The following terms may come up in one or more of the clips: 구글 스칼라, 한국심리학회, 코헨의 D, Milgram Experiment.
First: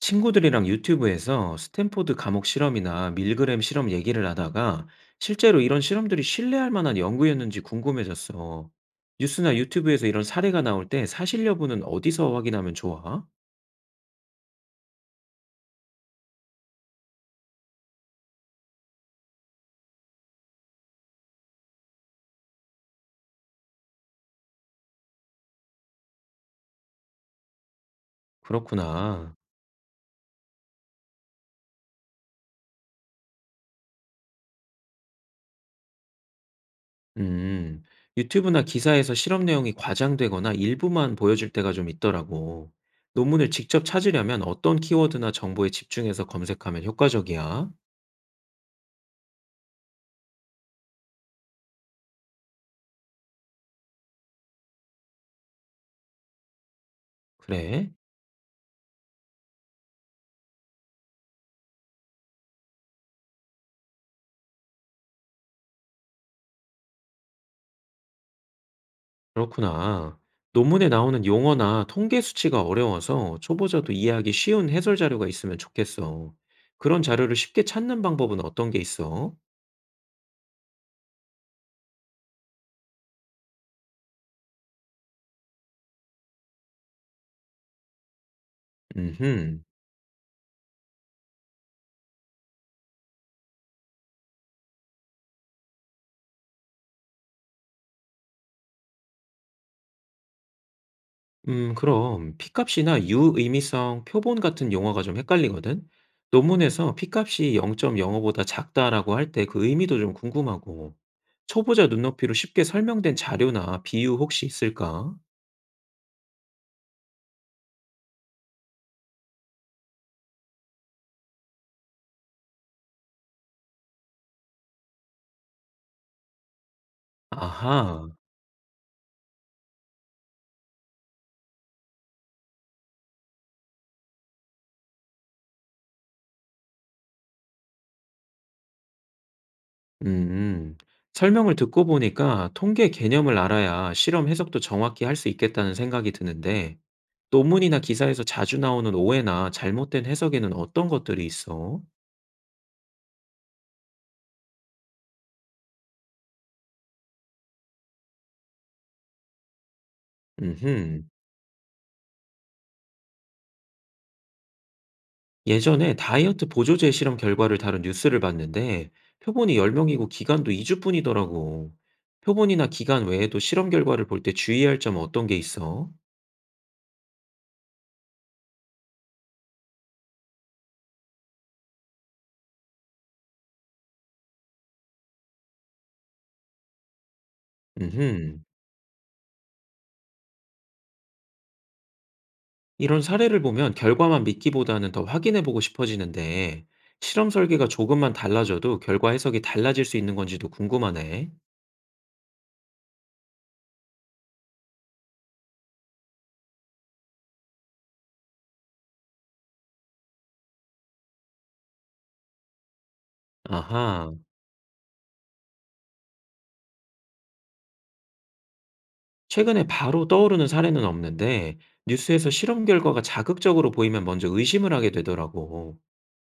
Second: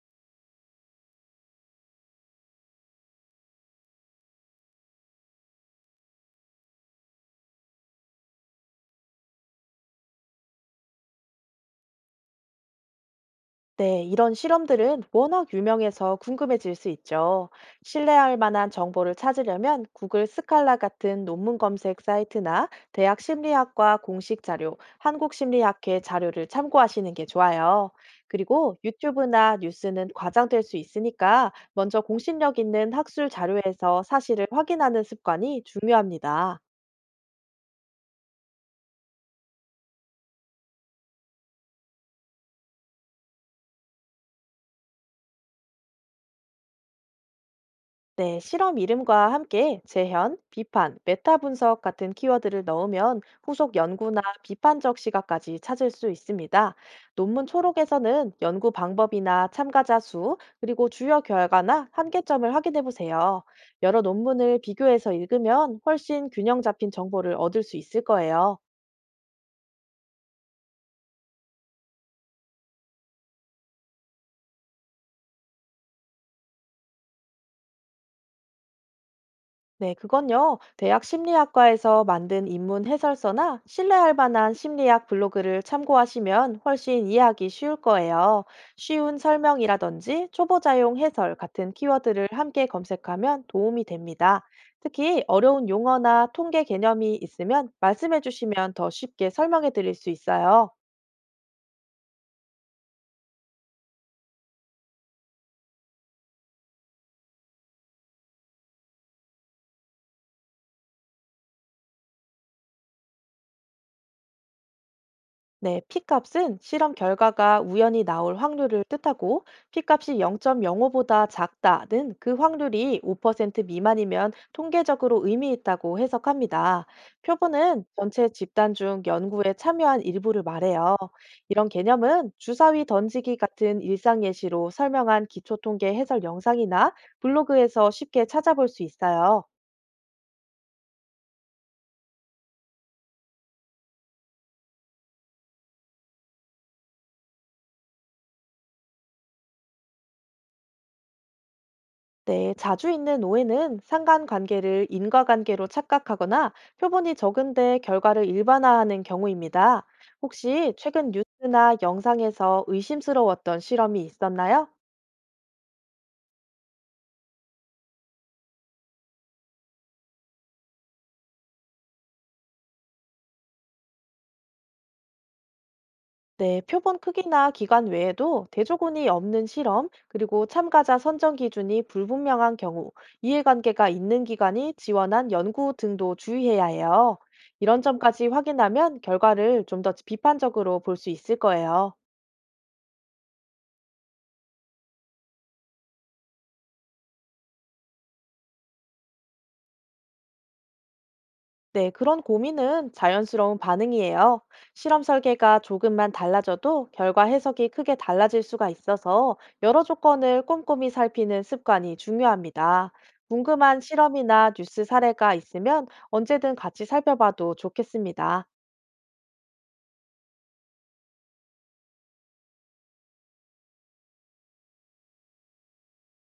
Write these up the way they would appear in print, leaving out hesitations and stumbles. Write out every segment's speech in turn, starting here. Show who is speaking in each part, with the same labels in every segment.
Speaker 1: 친구들이랑 유튜브에서 스탠포드 감옥 실험이나 밀그램 실험 얘기를 하다가 실제로 이런 실험들이 신뢰할 만한 연구였는지 궁금해졌어. 뉴스나 유튜브에서 이런 사례가 나올 때 사실 여부는 어디서 확인하면 좋아?
Speaker 2: 네, 이런 실험들은 워낙 유명해서 궁금해질 수 있죠. 신뢰할 만한 정보를 찾으려면 구글 스칼라 같은 논문 검색 사이트나 대학 심리학과 공식 자료, 한국심리학회 자료를 참고하시는 게 좋아요. 그리고
Speaker 1: 그렇구나.
Speaker 2: 유튜브나 뉴스는 과장될 수 있으니까 먼저 공신력 있는 학술 자료에서 사실을 확인하는 습관이 중요합니다.
Speaker 1: 음, 유튜브나 기사에서 실험 내용이 과장되거나 일부만 보여줄 때가 좀 있더라고. 논문을 직접 찾으려면 어떤 키워드나 정보에 집중해서 검색하면 효과적이야?
Speaker 2: 네, 실험 이름과 함께 재현, 비판, 메타 분석 같은 키워드를 넣으면 후속 연구나 비판적 시각까지 찾을 수 있습니다. 논문
Speaker 1: 그래?
Speaker 2: 초록에서는 연구 방법이나 참가자 수, 그리고 주요 결과나 한계점을 확인해 보세요. 여러 논문을 비교해서 읽으면 훨씬 균형 잡힌 정보를 얻을 수 있을 거예요.
Speaker 1: 그렇구나. 논문에 나오는 용어나 통계 수치가 어려워서 초보자도 이해하기 쉬운 해설 자료가 있으면 좋겠어. 그런 자료를 쉽게 찾는 방법은 어떤 게 있어?
Speaker 2: 네, 그건요. 대학 심리학과에서 만든 입문 해설서나 신뢰할 만한 심리학 블로그를 참고하시면 훨씬 이해하기 쉬울 거예요. 쉬운
Speaker 1: 음흠.
Speaker 2: 설명이라든지 초보자용 해설 같은 키워드를 함께 검색하면 도움이 됩니다. 특히 어려운 용어나 통계 개념이 있으면 말씀해 주시면 더 쉽게 설명해 드릴 수 있어요.
Speaker 1: 그럼 p값이나 유의미성, 표본 같은 용어가 좀 헷갈리거든? 논문에서 p값이 0.05보다 작다라고 할 때 그 의미도 좀 궁금하고. 초보자 눈높이로 쉽게 설명된 자료나 비유 혹시 있을까?
Speaker 2: 네, P값은 실험 결과가 우연히 나올 확률을 뜻하고 P값이 0.05보다 작다는 그 확률이 5% 미만이면 통계적으로 의미 있다고 해석합니다. 표본은
Speaker 1: 아하.
Speaker 2: 전체 집단 중 연구에 참여한 일부를 말해요. 이런 개념은 주사위 던지기 같은 일상 예시로 설명한 기초 통계 해설 영상이나 블로그에서 쉽게 찾아볼 수 있어요.
Speaker 1: 음, 설명을 듣고 보니까 통계 개념을 알아야 실험 해석도 정확히 할 수 있겠다는 생각이 드는데, 논문이나 기사에서 자주 나오는 오해나 잘못된 해석에는 어떤 것들이 있어?
Speaker 2: 네, 자주 있는 오해는 상관관계를 인과관계로 착각하거나 표본이 적은데 결과를 일반화하는 경우입니다. 혹시
Speaker 1: 음흠.
Speaker 2: 최근 뉴스나 영상에서 의심스러웠던 실험이 있었나요?
Speaker 1: 예전에 다이어트 보조제 실험 결과를 다룬 뉴스를 봤는데, 표본이 10명이고 기간도 2주뿐이더라고. 표본이나 기간 외에도 실험 결과를 볼 때 주의할 점은 어떤 게 있어?
Speaker 2: 네, 표본 크기나 기간 외에도 대조군이 없는 실험, 그리고 참가자 선정 기준이 불분명한 경우, 이해관계가 있는 기관이 지원한 연구 등도 주의해야 해요. 이런 점까지
Speaker 1: 음흠.
Speaker 2: 확인하면 결과를 좀 더 비판적으로 볼 수 있을 거예요.
Speaker 1: 이런 사례를 보면 결과만 믿기보다는 더 확인해 보고 싶어지는데, 실험 설계가 조금만 달라져도 결과 해석이 달라질 수 있는 건지도 궁금하네.
Speaker 2: 네, 그런 고민은 자연스러운 반응이에요. 실험 설계가 조금만 달라져도 결과 해석이 크게 달라질 수가 있어서 여러 조건을 꼼꼼히 살피는 습관이 중요합니다. 궁금한
Speaker 1: 아하,
Speaker 2: 실험이나 뉴스 사례가 있으면 언제든 같이 살펴봐도 좋겠습니다.
Speaker 1: 최근에 바로 떠오르는 사례는 없는데, 뉴스에서 실험 결과가 자극적으로 보이면 먼저 의심을 하게 되더라고.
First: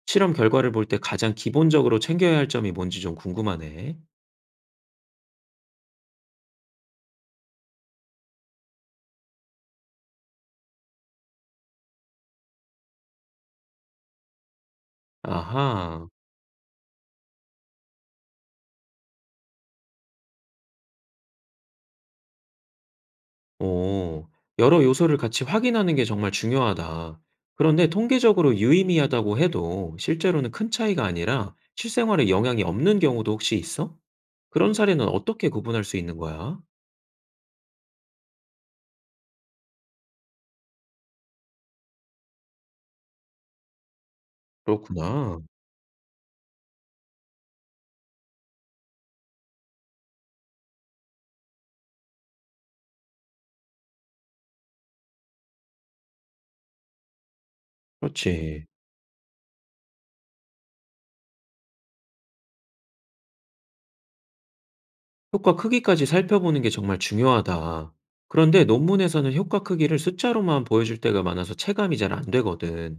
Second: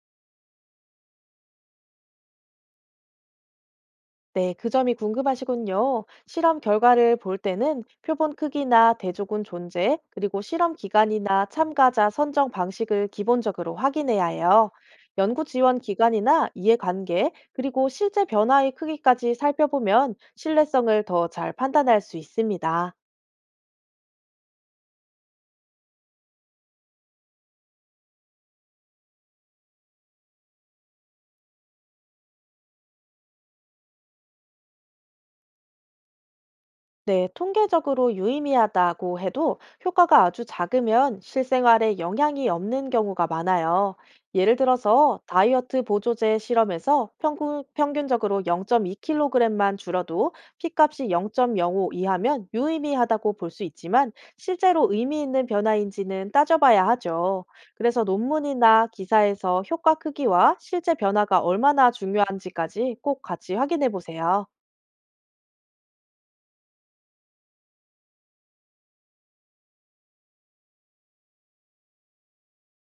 Speaker 1: 실험 결과를 볼 때 가장 기본적으로 챙겨야 할 점이 뭔지 좀 궁금하네.
Speaker 2: 네, 그 점이 궁금하시군요. 실험 결과를 볼 때는 표본 크기나 대조군 존재, 그리고 실험 기간이나 참가자 선정 방식을 기본적으로 확인해야 해요. 연구 지원
Speaker 1: 아하.
Speaker 2: 기간이나 이해관계, 그리고 실제 변화의 크기까지 살펴보면 신뢰성을 더 잘 판단할 수 있습니다.
Speaker 1: 오, 여러 요소를 같이 확인하는 게 정말 중요하다. 그런데 통계적으로 유의미하다고 해도 실제로는 큰 차이가 아니라 실생활에 영향이 없는 경우도 혹시 있어? 그런 사례는 어떻게 구분할 수 있는 거야?
Speaker 2: 네, 통계적으로 유의미하다고 해도 효과가 아주 작으면 실생활에 영향이 없는 경우가 많아요. 예를 들어서
Speaker 1: 그렇구나.
Speaker 2: 다이어트 보조제 실험에서 평균적으로 0.2kg만 줄어도 피값이 0.05 이하면 유의미하다고 볼 수 있지만 실제로 의미 있는 변화인지는 따져봐야 하죠. 그래서
Speaker 1: 그렇지.
Speaker 2: 논문이나 기사에서 효과 크기와 실제 변화가 얼마나 중요한지까지 꼭 같이 확인해 보세요.
Speaker 1: 효과 크기까지 살펴보는 게 정말 중요하다. 그런데 논문에서는 효과 크기를 숫자로만 보여줄 때가 많아서 체감이 잘 안 되거든.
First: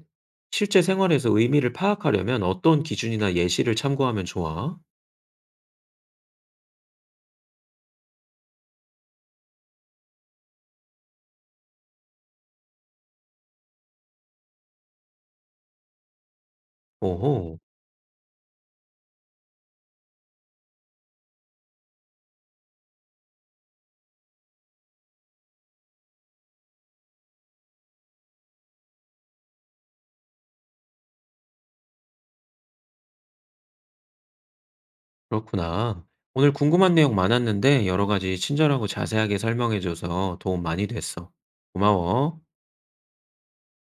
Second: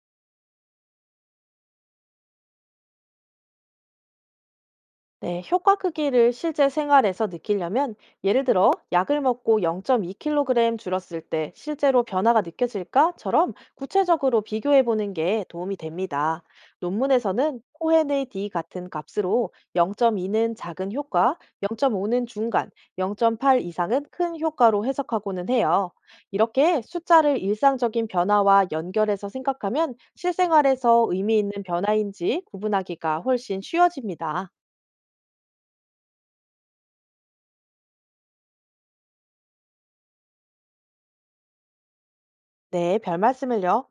Speaker 1: 실제 생활에서 의미를 파악하려면 어떤 기준이나 예시를 참고하면 좋아?
Speaker 2: 네, 효과 크기를 실제 생활에서 느끼려면 예를 들어 약을 먹고 0.2kg 줄었을 때 실제로 변화가 느껴질까?처럼 구체적으로 비교해 보는 게 도움이 됩니다.
Speaker 1: 오호.
Speaker 2: 논문에서는 코헨의 D 같은 값으로 0.2는 작은 효과, 0.5는 중간, 0.8 이상은 큰 효과로 해석하고는 해요. 이렇게 숫자를 일상적인 변화와 연결해서 생각하면 실생활에서 의미 있는 변화인지 구분하기가 훨씬 쉬워집니다.
Speaker 1: 그렇구나. 오늘 궁금한 내용 많았는데 여러 가지 친절하고 자세하게 설명해줘서 도움 많이 됐어. 고마워.
Speaker 2: 네, 별 말씀을요.